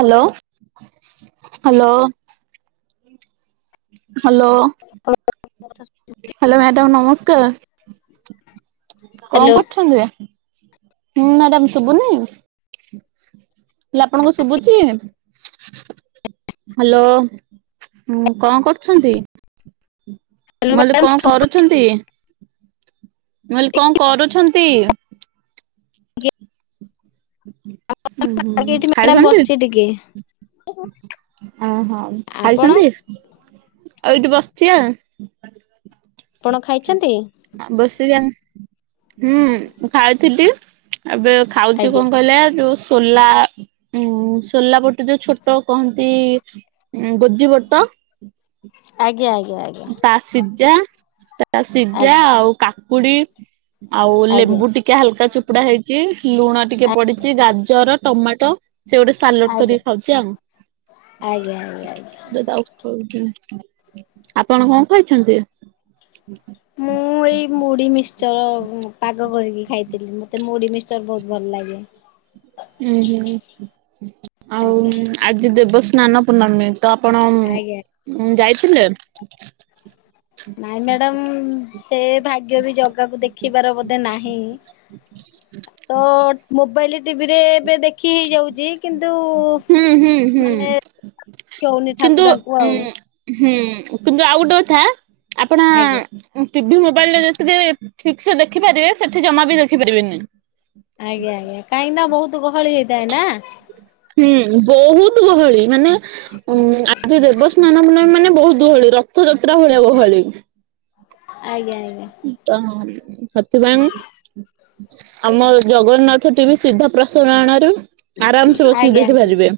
Hello hello. Hello hello madam ନମସ୍କାର। କଣ କରୁଛନ୍ତି? ହୁଁ ମ୍ୟାଡାମ ଶୁଭୁନି। ହେଲେ ଆପଣଙ୍କୁ ଶୁଭୁଛି। ହ୍ୟାଲୋ କଣ କରୁଛନ୍ତି? ହ୍ୟାଲୋ ମଲ୍ଲୀ ମ୍ୟାଡ଼ାମ କଣ ଶୁଭୁନି କରୁଛନ୍ତି? ମୁଁ କହିଲି କଣ କରୁଛନ୍ତି? କି ଉଁ ହୁଁ ଏଠି ମ୍ୟାଡ଼ାମ ଖାଉଛନ୍ତି। ବସିଛି ଟିକେ ଓହୋ ଆପଣ ଖାଇଛନ୍ତି। ଆଉ ଏଇଠି ବସିଛି ଆଁ ଆପଣ ଖାଇଛନ୍ତି? ଆଉ ବସଛିି ଆଁ। ହୁଁ ଖାଇଥିଲି ଏବେ ଖାଉଛି ଆଜ୍ଞା କଣ କହିଲା ଜୁସ୍‌। ସୋଲା ଉ ସୋଲା ପଟେ ଯୋଉ ଛୋଟ କହନ୍ତି। ଉଁ ଗୋଜି ବଟ ଆଜ୍ଞା ଆଜ୍ଞା ତା ସିଜା। ତା ସିଝା ଆଜ୍ଞା ଆଉ କାକୁଡି ଆଉ ଆଜ୍ଞା ଆଜ୍ଞା ଲେମ୍ବୁ ଟିକେ ହାଲକା ଚୋପ୍ କୁପଡା ହେଇଛି ଲୁଣ ଟିକେ ପଡିଛି ଗାଜର ଟମାଟୋ। ସେ ଗୋଟେ ସାଲାଟ ଆଜ୍ଞା ଆଜ୍ଞା କରିକି ଖାଉଛି ଆଜ୍ଞା ଆଜ୍ଞା। [unintelligible] ଆଉ ଖାଉ। ଆପଣ କଣ ଖାଇଛନ୍ତି? ମୁଁ ଏଇ ମୁଢି ମିଶ୍ଚର ପାଗ କରିକି ଖାଇଥିଲି ମତେ ମୁଢ଼ି ମିଶ୍ଚ ଚର ବହୁତ ଭଲ ଲାଗେ। ହୁଁ ହୁଁ ଆଉ ଆଜ୍ଞା ଆଜି ଦେବସ୍ନାନ ପୂର୍ଣ୍ଣମି। ତ ଆପଣ ଆଜ୍ଞା। ଉଁ ଯାଇଥିଲେ। ନାଇଁ ମ୍ୟାଡ଼ାମ ସେ ଭାଗ୍ୟ ବି ଜଗାକୁ ଦେଖିବାର ବୋଧେ ନାହିଁ। ହ ତୋ ମୋବାଇଲ ଟିଭିରେ ଏବେ ଦେ ଖି ହେଇଯାଉଛି କିନ୍ତୁ ହୁଁ ହୁଁ ହୁଁ ମାନେ କିଉନି କିନ୍ତୁ ଠାକୁରାଙ୍କୁ ଉଁ ଆଉ। ହୁଁ କିନ୍ତୁ ଆଉ ଗୋଟେ କଥା ଆପଣ ଆଜ୍ଞା। ଟିଭି ମୋବାଇଲ୍ ରେ ଯେତିକି ଠିକ୍ ସେ ଦେଖିପାରିବେ ସେଠି ଜମା ବି ଦେଖିପାରିବେନି। ଆଜ୍ଞା ଆଜ୍ଞା କାହିଁକି ନା ବହୁତ ଗହଳି ହେଇଥାଏ ନା ହୁଁ ବହୁତ ଗହଳି ମାନେ ଉ ଆଜି ଦେବସ୍ନାନ ମଲ ମାନେ ବହୁତ ଗୁହଳି ରଥଯାତ୍ରା ଭଳିଆ ଗହଳି ଆଜ୍ଞାଆଞା ତ ସେଥିପାଇଁ ଆମ ଜଗନ୍ନାଥ ଟିଭି ସିଧା ପ୍ରସନ ଆଣାରୁ ଆରାମସେ ବସିକି ଆଜ୍ଞା ଆଜ୍ଞା। ଦେଖିପାରିବେ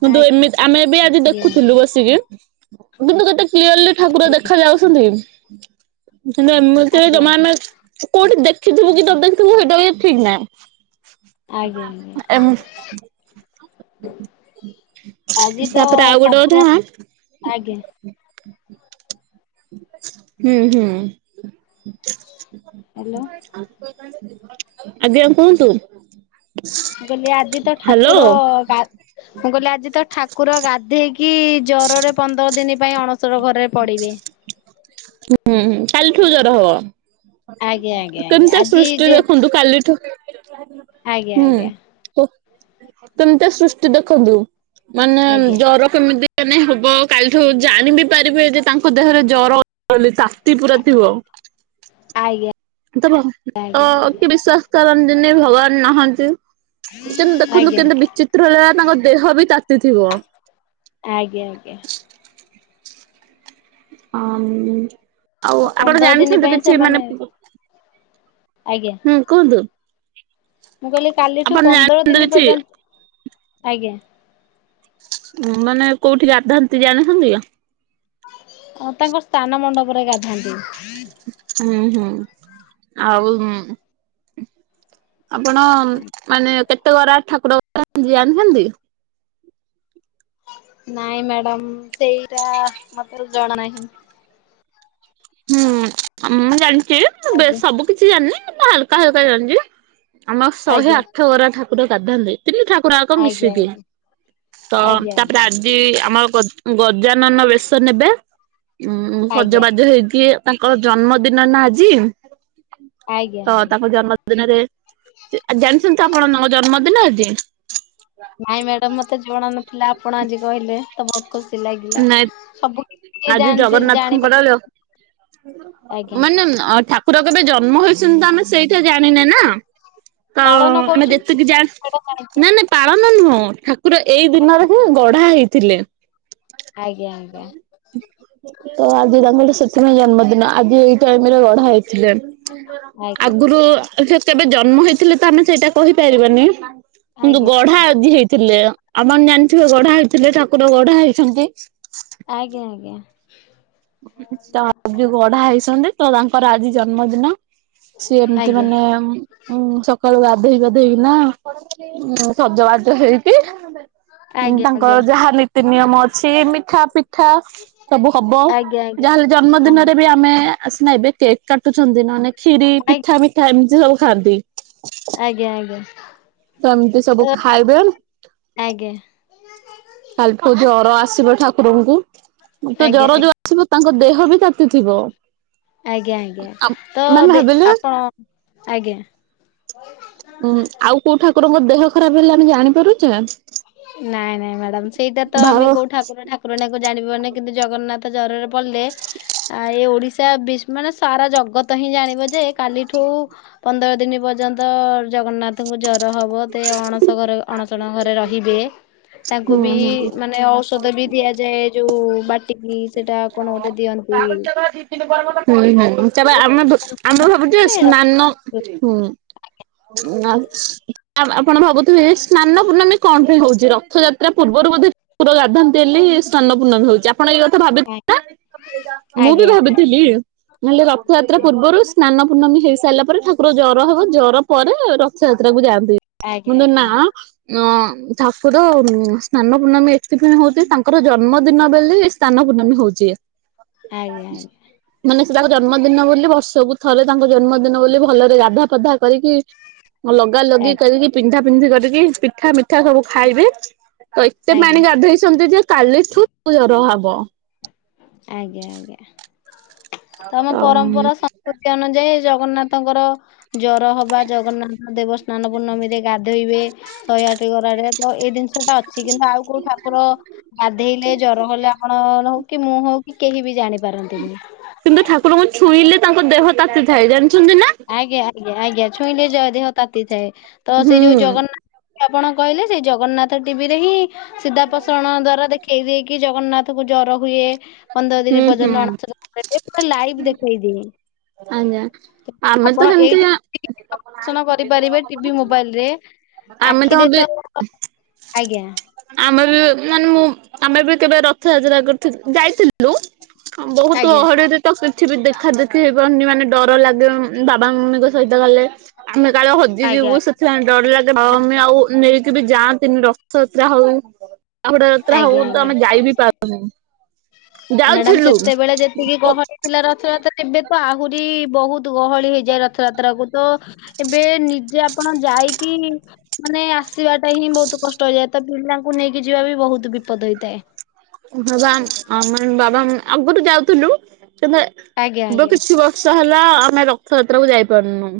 କିନ୍ତୁ ଏମିତି ଆମେ ବି ଆଜି ଆଜ୍ଞା ଦେଖୁଥିଲୁ ବସିକି କିନ୍ତୁ କେତେ କ୍ଲିୟରଲି ଠାକୁର ଦେଖା ଯାଉଛନ୍ତି କିନ୍ତୁ ଏମିତି ଆଜ୍ଞା ଜମାନେ କୋଉଠି ଦେଖିଥିବୁ କି ନ ଦେଖିଥିବୁ ସେଇଟା ବି ଠିକ ନାହିଁ ଆଜ୍ଞା ଆଜ୍ଞା ଏମ୍ ଆଜି ତ ଗୋଟେ କଥା ଠାକୁର ଆଜ୍ଞା ହୁଁ ହୁଁ ହ୍ୟାଲୋ ଆଜ୍ଞା କୁହନ୍ତୁ ମୁ କହିଲି ଆଜି ତ ହ୍ୟାଲୋ ଠାକୁର ମୁଁ କହିଲି ଆଜି ତ ଠାକୁର ଗାଧେଇକି କି ଜ୍ଵରରେ ପନ୍ଦର ଦିନ ପାଇଁ ଅଣସର ଘରେ ପଡିବେ। ଁ କାଲିଠୁ ଜର ହବ ଆଜ୍ଞା ଆଜ୍ଞା ଆଜ୍ଞା କେମିତି ଆଜି ସୃଷ୍ଟି ଯେ ଦେଖନ୍ତୁ କାଲିଠୁ ଆଜ୍ଞା ହୁଁ ଆଜ୍ଞା ଅ କେମିତି ସୃଷ୍ଟି ଦେଖନ୍ତି ମାନେ ଆଜ୍ଞା ଜର କେମିତି ମାନେ ହବ କାଲିଠୁ ଜାଣିିବି ପାରିବେ ଯେ ତାଙ୍କ ଦେହରେ ଜର ତାତି ପୁରା ଥିବ ଆଜ୍ଞା ତ ତ ଆଜ୍ଞା କି ବିଶ୍ଵାସ କରନ୍ତିନି ଭଗବାନ ନାହାନ୍ତି କେମତି ଆଜ୍ଞା ଦେଖନ୍ତୁ ଆଜ୍ଞା କେମତି ବିଚିତ୍ର ହେଲା ତାଙ୍କ ଦେହ ବି ତାତିଥିବ ଆଞା ଆଞା ହଁ ଆଉ ତ ଆପଣ ପନ୍ଦର ଦିନ ଜାଣିଛନ୍ତି ପାଇଁ କିଛି ସେମାନେ ମାନେ ଆଜ୍ଞା ହୁଁ କୁହନ୍ତୁ ମୁଁ କହିଲି କାଲିଠୁ ଆପଣ ପନ୍ଦର ଜାଣିଛନ୍ତି ଦିନ କିଛି ପର୍ଯ୍ୟନ୍ତ ଆଜ୍ଞା ମାନେ କୋଉଠି ଗାଧାନ୍ତି ଜାଣିଥାନ୍ତି ଆ ତାଙ୍କ ସ୍ଥାନ ମଣ୍ଡପରେ ଗାଧନ୍ତି ହୁଁ ହୁଁ ଆଉ ହ ଆପଣ ମାନେ କେତେ ବରା ଠାକୁର ଯ ଜାଣିଛନ୍ତି ନାଇଁ ମ୍ୟାଡାମ ସେଇଟା ମତେ ଜଣା ନାହିଁ ହୁଁ ମୁଁ ଜାଣିଛି ଆଜ୍ଞା ସବୁ କିଛି ଜାଣିନି ହାଲକା ହାଲକା ଜାଣିଛି ଆମ ଶହେ ଆଜ୍ଞା ଆଠ ବରା ଠାକୁର ଗାଧାନ୍ତି ତିନି ଠାକୁର ଆ କଣ ଆଜ୍ଞା ମିଶିକି ଆଜ୍ଞା ତ ଆଜ୍ଞା ତାପରେ ଆଜ୍ଞା ଆଜି ଆମ ଗଜାନନ ବେଶ ନେବେ ଉ ଆଜ୍ଞା ସଜବାଜ ହେଇ କିଏ ତାଙ୍କର ଜନ୍ମଦିନ ନା ଆଜି ଆଜ୍ଞା ତ ଆଜ୍ଞା। ତାଙ୍କ ଜନ୍ମଦିନରେ ଜାଣିଛନ୍ତି ତ ଆପଣ ତାଙ୍କ ଜନ୍ମଦିନ ଆଜି ହ ନାଇଁ ମ୍ୟାଡାାମ ମତେ ଜଣ ନଥିଲା ଆପଣ ଆଜି କହିଲେ ତ ଖୁସି ଲାଗିଲା ନାଇଁ ସବୁ କିଛି ଆଜି ଜାଣି ସେ ଜାଣି ଜଗନ୍ନାଥଙ୍କର ପାରି ମାନେ ଠାକୁର କେବେ ଜନ୍ମ ହେଇଛନ୍ତି ତ ଆମେ ସେଇଟା ଜାଣିନେ ନା ତ ପାଳନ ଆମେ କରୁଛନ୍ତି ଯେତିକି ଯାଣି ସେଇଟା ଜାଣିଛି ନାଇଁ ନାାଇଁ ପାଳନ ନୁହଁ ଠାକୁର ଏଇ ଦିନରେ ଆଉ। ହିଁ ଗଢା ହେଇ ଥିଲେ ଆଜ୍ଞା ଆଜ୍ଞା ତ ଆଜି ତାଙ୍କର ସେଥିପାଇଁ ଜନ୍ମଦିନ ଆଜି ଏଇ ଟାଇମ ରେ ଗଢା ହେଇଛି ଆଜ୍ଞା ଆଗରୁ କେବେ ଜନ୍ମ ହେଇଥିଲେ ତ ଆମେ ସେଇଟା କହିପାରିବାନି କିନ୍ତୁ ଆଜ୍ଞା ଗଢା ଆଜିି ହେଇଥିଲେ ଆମ ଜାଣିଥିବେ ଗଢା ହେଇଥିଲେ ଠାକୁର ଗଢା ହେଇଛନ୍ତି ଆଜ୍ଞା ଆଜ୍ଞା ତ ଆଜି ଗଢା ହେଇଛନ୍ତି ତ ତାଙ୍କର ଆଜି ଜନ୍ମଦିନ। ସେ ଏମତି ଆଜ୍ଞା ମାନେ ଉ ସ ସକାଳୁ ଗାଧେଇ ପାଧେଇକିନା ସଜବାଜ ହେଇକି ଆଜ୍ଞା ତାଙ୍କର ଆଜ୍ଞା। ଯାହା ନୀତି ନିୟମ ଅଛି ମିଠା ପିଠା ସବୁ ଆଜ୍ଞା ଯାହାେଲେ ଜନ୍ମଦିନରେ ବି ଆମେ ଆ ସିନା ଏବେ କେକ୍ କାଟୁଛନ୍ତି ନନେ ଖିରି ଆଜ୍ଞା ପିଠା ମିଠା ଏମିତି ସବୁ ଖାଆନ୍ତି। ଆଜ୍ଞା ଆଜ୍ଞା। ଏମିତି ସବୁ ଅ, ଖାଇବେ। ଆଜ୍ଞା। କାଲି ଠୁ ଜର ଆସିବ ଠାକୁରଙ୍କୁ ତ ଆଜ୍ଞା ଆଜ୍ଞା ଜର ଯୋଉ ଆସିବ ତାଙ୍କ ଦେହ ହ ବି ତାତି ଥିବ। ଆଜ୍ଞା ଆଜ୍ଞା ତ ଦେ ଭାବିଲେ ଆପଣ ଆଜ୍ଞା। ଉଁ ଆଉ କୋଉ ଠାକୁରଙ୍କ ଦେହ ଖରାପ ହେଲେ ଆମେ ଜାଣିପାରୁଛେ? ନାଇଁ ନାଇଁ ମ୍ୟାଡାମ ସେଇଟା ତ ଭାବ ଆମେ କୋଉ ଠାକୁର ଠାକୁର ଜାଣିବନି କିନ୍ତୁ ଜଗନ୍ନାଥ ଜରରେ ପଡିଲେ ଆ ଏ ଓଡିଶା ବିସ ମାନେ ସାରା ଜଗତ ହିଁ ଜାଣିବ ଯେ କାଲିଠୁ ପନ୍ଦର ଦିନ ପର୍ଯ୍ୟନ୍ତ ଜଗନ୍ନାଥଙ୍କୁ ଜର ର ହବ ଦେ ଅଣସ ଘରେ ଅଣସଣ ଘରେ ରହିବେ। ତାଙ୍କୁ ହୁଁ ବି ହୁଁ। ହୁଁ ହୁଁ ମାନେ ଔଷଧ ବି ଦିଆଯାଏ ଯୋଉ ବାଟିକି ସେଟା କଣ ଗୋଟେ [unintelligible] ଦିଅନ୍ତି। ହୁଁ ହୁଁ ହୁଁ ତାପରେ ଆମେ ଆମେ ଭାବୁଛ ଏ ସ୍ନାନ ରଖନ୍ତୁ। ହୁଁ। ଉଁ ଆପଣ ଭାବୁଥିବେ ସ୍ନାନ ପୂର୍ଣ୍ଣମୀ କଣ ହଉଛି ରଥଯାତ୍ରା ପୂର୍ବରୁ ବୋଧେ ଠାକୁର ଗାଧାନ୍ତି ହେଲେ ସ୍ନାନ ପୂର୍ଣ୍ଣ ହଉଛି। ଆପାଣ ଏ କଥା ଭାବି ନା ମୁଁ ବି ଆଜ୍ଞା ଆଜ୍ଞା ଭାବିଥିଲି ହେଲେ ରଥଯାତ୍ରା ପୂର୍ବରୁ ସା ନ ପୂର୍ଣ୍ମୀ ହେଇ ସାରିଲା ପରେ ଠାକୁର ଜର ହେବ ଜର ପରେ ରଥଯାତ୍ରାକୁ ଯାଆନ୍ତି। ଆଜ୍ଞା କିନ୍ତୁ ନା ଆଜ୍ଞା। ଅ ଠାକୁର ସ୍ନାନ ପୂର୍ଣମୀ ଏଥିପାଇଁ ହଉଛି ତାଙ୍କର ଜନ୍ମଦିନ ବଲେ ସ୍ନାନ ପୂର୍ଣ୍ଣମୀ ହଉଛି। ଆଜ୍ଞା ଆଜ୍ଞା। ମାନେ ତାଙ୍କ ଜନ୍ମଦିନ ବୋଲି ବର୍ଷକୁ ଥରେ ତାଙ୍କ ଜନ୍ମଦିନ ବୋଲି ଭଲରେ ଗାଧା ପାଧା କରିକି ଲଗା ଆଜ୍ଞା ଆଜ୍ଞା ଲଗି ଆଜ୍ଞା। କରିକି ପିନ୍ଧା ପିନ୍ଧି କରିକି ପିଠା ମି ଠା ସବୁ ଖାଇବେ ତ ଏତେ ପାଣି ଆଜ୍ଞା ଗାଧେଇଛନ୍ତି ଯେ କାଲି ଠୁ ଜର ହବ। ଆଜ୍ଞା ଆଜ୍ଞା। ତ ଆମ ଆଉ ପରମ୍ପରା ସଂସ୍କୃତି ଅନୁଯାୟୀ ଜଗନ୍ନାଥ ତାଙ୍କର ଜର ହବା ଜଗନ୍ନାଥ ଦେବ ସ୍ନାନ ପୂର୍ଣ୍ଣମୀରେ ଗାଧୋଇବେ ଶହେ ଆଠ ଗରାେରେ ତ ଏଇ ଜିନିଷ ଟା ଅଛି କିନ୍ତୁ ଆଉ କୋଉ ଠାକୁର ଗାଧେଇଲେ ଜର ହେଲେ ଆପଣ ହଉ କି ମୁଁ ହଉ କି କେହି ବି ଜାଣିପାରନ୍ତିନି। କିନ୍ତୁ ଠାକୁରଙ୍କୁ ଛୁଇଁଲେ ତାଙ୍କ ଦେହ ତାତିଥାଏ ଜା ଆଜ୍ଞା ଆଜ୍ଞା ଆଜ୍ଞା ଛୁଇଁଲେ ଜ ଦେହ ତାତିଥାଏ ତ ସେ ହୁଁ ଯୋଉ ଜଗନ୍ନାଥ ଆପଣ କହିଲେ ସେଇ ଜଗନ୍ନାଥ ଟିଭି ରେ ହିଁ ସିଧାପସାରଣ ଦ୍ଵାରା ଦେଖେଇ ଦେଇକି ଜଗନ୍ନାଥ କୁ ଜର ହୁଏ। ପନ୍ଦର ହୁଁ ଦିନି ହୁଁ ପର୍ଯ୍ୟନ୍ତ ଅଣ [inaudible] ପୁରା ଲାଇଭ ଦେଖେଇଦିଏ। ଆଜ୍ଞା ଆମେ ତ ହେମତି ଷନ କରିପାରିବେ ଟିଭି ମୋବାଇଲ ରେ ଆମେ ଆଖିରେ ଏବେ ତ ଆଜ୍ଞା। ଆମେ ବି ମାନେ ମୁଁ ଆମେ ବି କେବେ ରଥଯାତ୍ରା କରିଥିଲ ଯାଇଥିଲୁ। ବହୁତ ଆଜ୍ଞା ଅହଡରେ ତ କିଛି ବି ଦେଖା ଦେଖ ହେଇପାରୁନି ମାନେ ଡର ଲାଗେ ବାବା ମମିଙ୍କ ସହିତ ଗଲେ। ଆମେ କାଳେ ହଜି ଯିବୁ ଆଜ୍ଞା ସେଥିପାଇଁ ଡର ଲାଗେ ବାବା ମାମି ଆଉ ନେଇ କେବେ ଯାଆନ୍ତିନି ରଥଯାତ୍ରା ହଉ ବାହୁଡା ଯାତ୍ରା ହଉ ଆଜ୍ଞା ତ ଆଜ୍ଞା ଆମେ ଯାଇ ବିି ପାରୁନୁ। ମ୍ୟାଡାମ ସେତେବେଳେ ଯେତିକି ଗହଳି ଥିଲା ରଥଯାତ୍ରା ଏବେ ତ ଆହୁରି ବହୁତ ବହୁ ଗହଳି ହେଇଯାଏ ରଥଯାତ୍ରା କୁ ତ ଏବେ ନିଜେ ଆପଣ ଯାଇକି ମାନେ ଆସିବାଟା ହିଁ ବହୁତୁ କଷ୍ଟ ହେଇଯାଏ, ତ ପିଲାଙ୍କୁ ନେଇକି ଯିବା ବି ବହୁତୁ ବିପଦ ହେଇଥାଏ। ହଁ ଆମ ବାବା ଆଗରୁୁ ଯାଉଥୁଲୁ। ଏବେ ଆଜ୍ଞା ବେ ଆଜ୍ଞା କିଛି ବର୍ଷ ହେଲା ଆମେ ରଥଯାତ୍ରା କୁ ଯାଇ ପାରୁନୁ।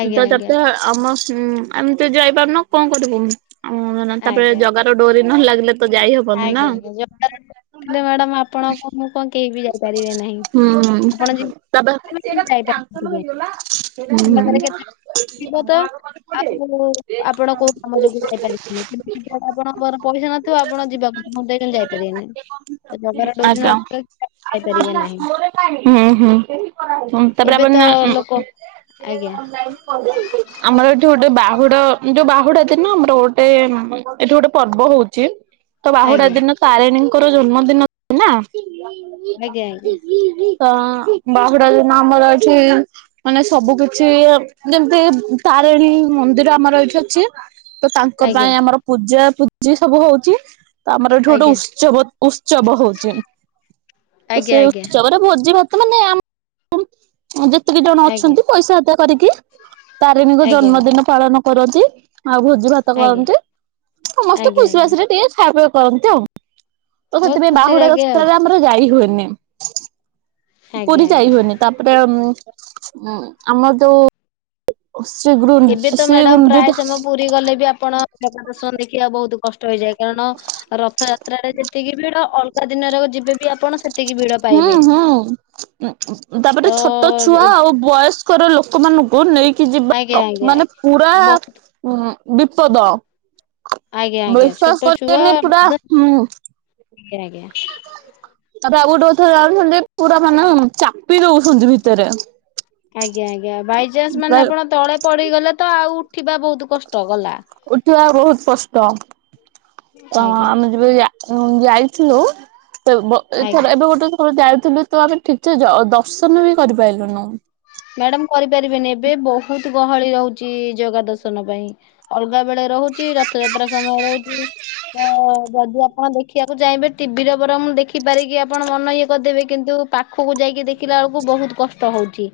ଆଜ୍ଞା ଆଜ୍ଞା ଆମେ ହୁଁ! ଆମେ ତ ଯାଇପାରୁନୁ କ'ଣ କରିବୁ? ତାପରେ ଆଜ୍ଞା ଜଗାର ଡୋରି ନଲାଗିଲେ ତ ଯାଇ ହବନି ନା। ଆଜ୍ଞା ଆଜ୍ଞା ଜ ଥିଲେ ମ୍ୟାଡାମ ଆପଣଙ୍କୁ ମୁଁ କଣ କେହି ବି ଯାଇପାରିବେ ନାହିଁ ହୁଁ ଆପଣ ଯିବେ ତାପ କିନ୍ତୁ ଯାଇପାରିନଥିବେ। ପାଖରେ କେତେ ଥିବ ତ ଆଉ ଆପଣ କୋଉ [inaudible] କାମ ଯୋଗୁ ଯାଇ ପାରିବିନି। କିନ୍ତୁ ଆପଣ ଘରେ ପଇସା ନଥିବ, ଆପଣ ଯିବାକୁ ମୁଁ ଯାଇପାରିବିନି। ଆଜ୍ଞା ଯାଇପାରିବେ ନାହିଁ ହୁଁ ହୁଁ ହୁଁ ତାପରେ ଏବେ ତ ଲୋକ ଆଜ୍ଞା ଆମର ଏଠି ଗୋଟେ ବା ବାହୁଡା ଯଉ ବାହୁଡ଼ା ଦିନ ଆମର ଗୋଟେ ଏଠି ଗୋଟେ ପର୍ବ ହଉଛି। ତ ବାହୁଡା ଆଜ୍ଞା ଦିନ ତାରିଣୀଙ୍କର ଜନ୍ମ ଦିନ ତ ଆଜ୍ଞା ବାହୁଡ଼ା ଦିନ ଆମର ଏଠି ମାନେ ସବୁ କିଛି ଯେମ୍ତି ଥା ତାରେଣୀ ମନ୍ଦିର ଆମର ଏଇଠି ଅଛି। ତ ତାଙ୍କ ଆଜ୍ଞା ପାଇଁ ଆମର ପୂଜା ପୂଜି ସବୁ ହଉଚି। ତ ଆମର ଏଠି ଗୋଟେ ଆଜ୍ଞା ଉତ୍ସବ ଉତ୍ସବ ହଉଚି। ତ ସେ ଆଜ୍ଞା ଆଜ୍ଞା ଉତ୍ସବରେ ଭୋଜି ଭା ମାନେ ଆମ ଯେତିକି ଜଣ ଅଛନ୍ତି। ପଇସା ଆଦାୟ କରିକି ତାରିଣୀଙ୍କ ଆଜ୍ଞା ଆଜ୍ଞା ଆଜ୍ଞା ଆଜ୍ଞା ଜନ୍ମଦିନ ପାଳନ କରନ୍ତି। ଆଉ ଭୋଜି ଭାତ ଆଜ୍ଞା କରନ୍ତି, ସମସ୍ତେ ଆଜ୍ଞା ଖୁସି ଆଜ୍ଞା ବାସିରେ ଟିକେ ଖାଅ ପିଅ କରନ୍ତି ଆଉ। ତ ବହୁତ ସେଥିପାଇଁ ଖୁସି ଲାଗେ ଆଉ ବାହୁଡ଼ା ଆମର ଯାଇ ହୁଏନି। ପୁରୀ ଆଜ୍ଞା ଯାଇ ଆଜ୍ଞା ହୁଏନି। ତା'ପରେ ଆମର୍ ଯଉ ଏବେ ତ ମ୍ୟାଡାମ୍ ପ୍ରାୟ ସମୟ ପୁରୀ ଗଲେ ବି ଆପଣ। ଜଗା ଦର୍ଶନ ଦେଖିବା ବହୁତୁ କ ଷ୍ଟ ହେଇଯାଏ। କାରଣ ରଥଯାତ୍ରରେ ଯେତିକି ଭିଡ଼ ଅଲଗା ଦିନରେ ଯିବେ ବି ଆପଣ ସେ ହୁଁ ହୁଁ ତ ତା'ପରେ ଛୋଟ ଛୁଆ ଏ- ଆଉ ବୟେସ୍‌ ର ଲୋକମାନଙ୍କୁ ନେଇକି ଆଜ୍ଞା ଯିବା। ଆଜ୍ଞା ମାନେ ଆଜ୍ଞା ପୁରା ବହୁତ ଉଁ ବିପଦ। ଆଜ୍ଞା ଆଜ୍ଞା ବିଶ୍ୱାସ ଛୋଟ ଛୁଆ କରିବେନି ପୁରା ବୃଦ୍ଧ ହୁଁ! ଆଜ୍ଞା ଆଜ୍ଞା ତା'ପରେ ଆଉ ଗୋଟେ କଥା ଜାଣିଛନ୍ତି? ପୁରା ମାନେ ଚାପି ଦଉଛନ୍ତି ଭିତେରେ। ଆଜ୍ଞା ଆଜ୍ଞା ବାଇଚାନ୍ସ ମାନେ ଆପଣ ତଳେ ପଡିଗଲେ, ତ ଆଉ ଉଠିବା ବହୁତୁ କଷ୍ଟ ଗଲା ଉଠିବା ବହୁତ୍ କଷ୍ଟ। ତ ଆଜ୍ଞା ଆମେ ଯେବେ ଯା ହୁଁ! ଯାଇଥିଲୁ ବ୍ ଆଜ୍ଞା ଏଥର ଏବେ ଗୋଟେ ଥର ଯାଇ ଥିଲୁ ତ ଆମେ ଠିକ୍ ସେ ଜ ଦର୍ଶନ ବି କରିପାଇ ଲୁନୁ। ମ୍ୟାଡାମ୍ କରିପାରିବେନି, ଏବେ ବହୁତୁ ଗହଳି ରହୁଛି ଜଗା ଦର୍ଶନ ପାଇଁ। ଅଲଗା ବେଳେ ରହୁଛି, ରଥଯାତ୍ରା ସମୟ ର ତ ଯଦି ଆ ଆପଣ ଦେଖିବାକୁ ଚାହିଁବେ, ଟିଭିରେ ବରଂ ଦେଖି ପାରିକି ଆପଣ ମନ ଇଏ କରିଦେବେ। କିନ୍ତୁ ପାଖକୁ ଯାଇକି ଦେଖିଲା ଲା ବଳକୁ ବହୁତୁ କଷ୍ଟ ହଉଛି।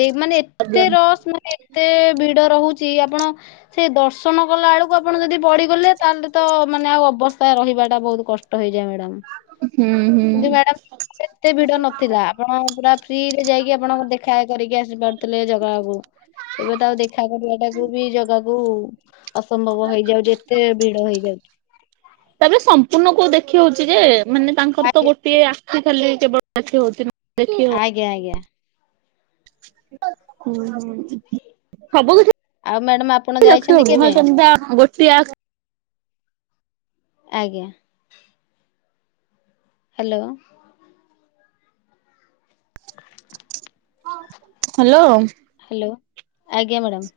ଦେ ମାନେ ଏତେ ଆଜ୍ଞା। ରସ୍‌ ମାନେ ଏତେ ଭିଡ ରହୁଛି, ଆପଣ ସେ ଦର୍ଶନ କଲା ବେଳକୁ ଆପଣ ଯଦି ପଡିଗଲେ। ତାହେଲେ ତ ମାନେ ଆଉ ଅବସ୍ଥା ରହିବା ଟା, ବହୁତ କଷ୍ଟ ହେଇଯାଏ। ମ୍ୟାଡ଼ାାମ୍! ହୁଁ! ହୁଁ। କିନ୍ତୁ ମ୍ୟାଡାମ୍ ଏତେ ଭିଡ ନଥିଲା। ଆପଣ ପୁରା ଫ୍ରିରେ ଯାଇକି ଆପଣଙ୍କ ଦେଖା କରିକି ଆସି ପାରୁଥିଲେ ଜଗାକୁ। ଏବେ ତ ଆଉ ଦେଖା କରିବାଟା କୁ ବି ଜଗାକୁ ଅସମ୍ଭବ ହେଇଯାଉଚି, ଏତେ ଭିଡ ହେଇଯାଉଚି। ତା'ପରେ ସମ୍ପୂର୍ଣ୍ଣ କଉ ଦେଖି ହଉଛି ଯେ। ମାନେ ତାଙ୍କର ତ ଆଜ୍ଞା ଗୋଟିଏ ଆଖି ଖାଲି କେବଳ [inaudible] ନା ଆଜ୍ଞା ଆଜ୍ଞା। ହୁଁ ହୁଁ! ସବୁ ଆଉ ମ୍ୟାଡାମ ଆପଣ କିଛି ଯାଇଛନ୍ତି କେବେ? [inaudible] ଆଜ୍ଞା। ହାଲୋ। ହାଲୋ। ହାଲୋ ଆଜ୍ଞା ମାଡ଼ାମ।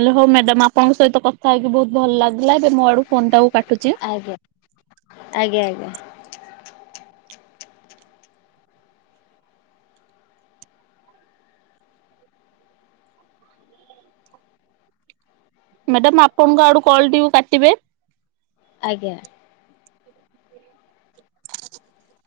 ଆଲୋ ହୋଉ ମ୍ୟାଡାମ ଆପଙ୍କ ସହିତ କଥା ହେଇକି ବୋହୁତ ଭଲ ଲାଗିଲା ଏବେ ମୋ ଆଡୁ ଫୋନ୍ ଟାକୁ କା ଆଜ୍ଞା ଆଜ୍ଞା ଆଜ୍ଞା। ମ୍ୟାଡାମ ଆପଣଙ୍କ ଆଡୁ କଲଟିକୁ କାଟିବେ। ଆଜ୍ଞା। [inaudible]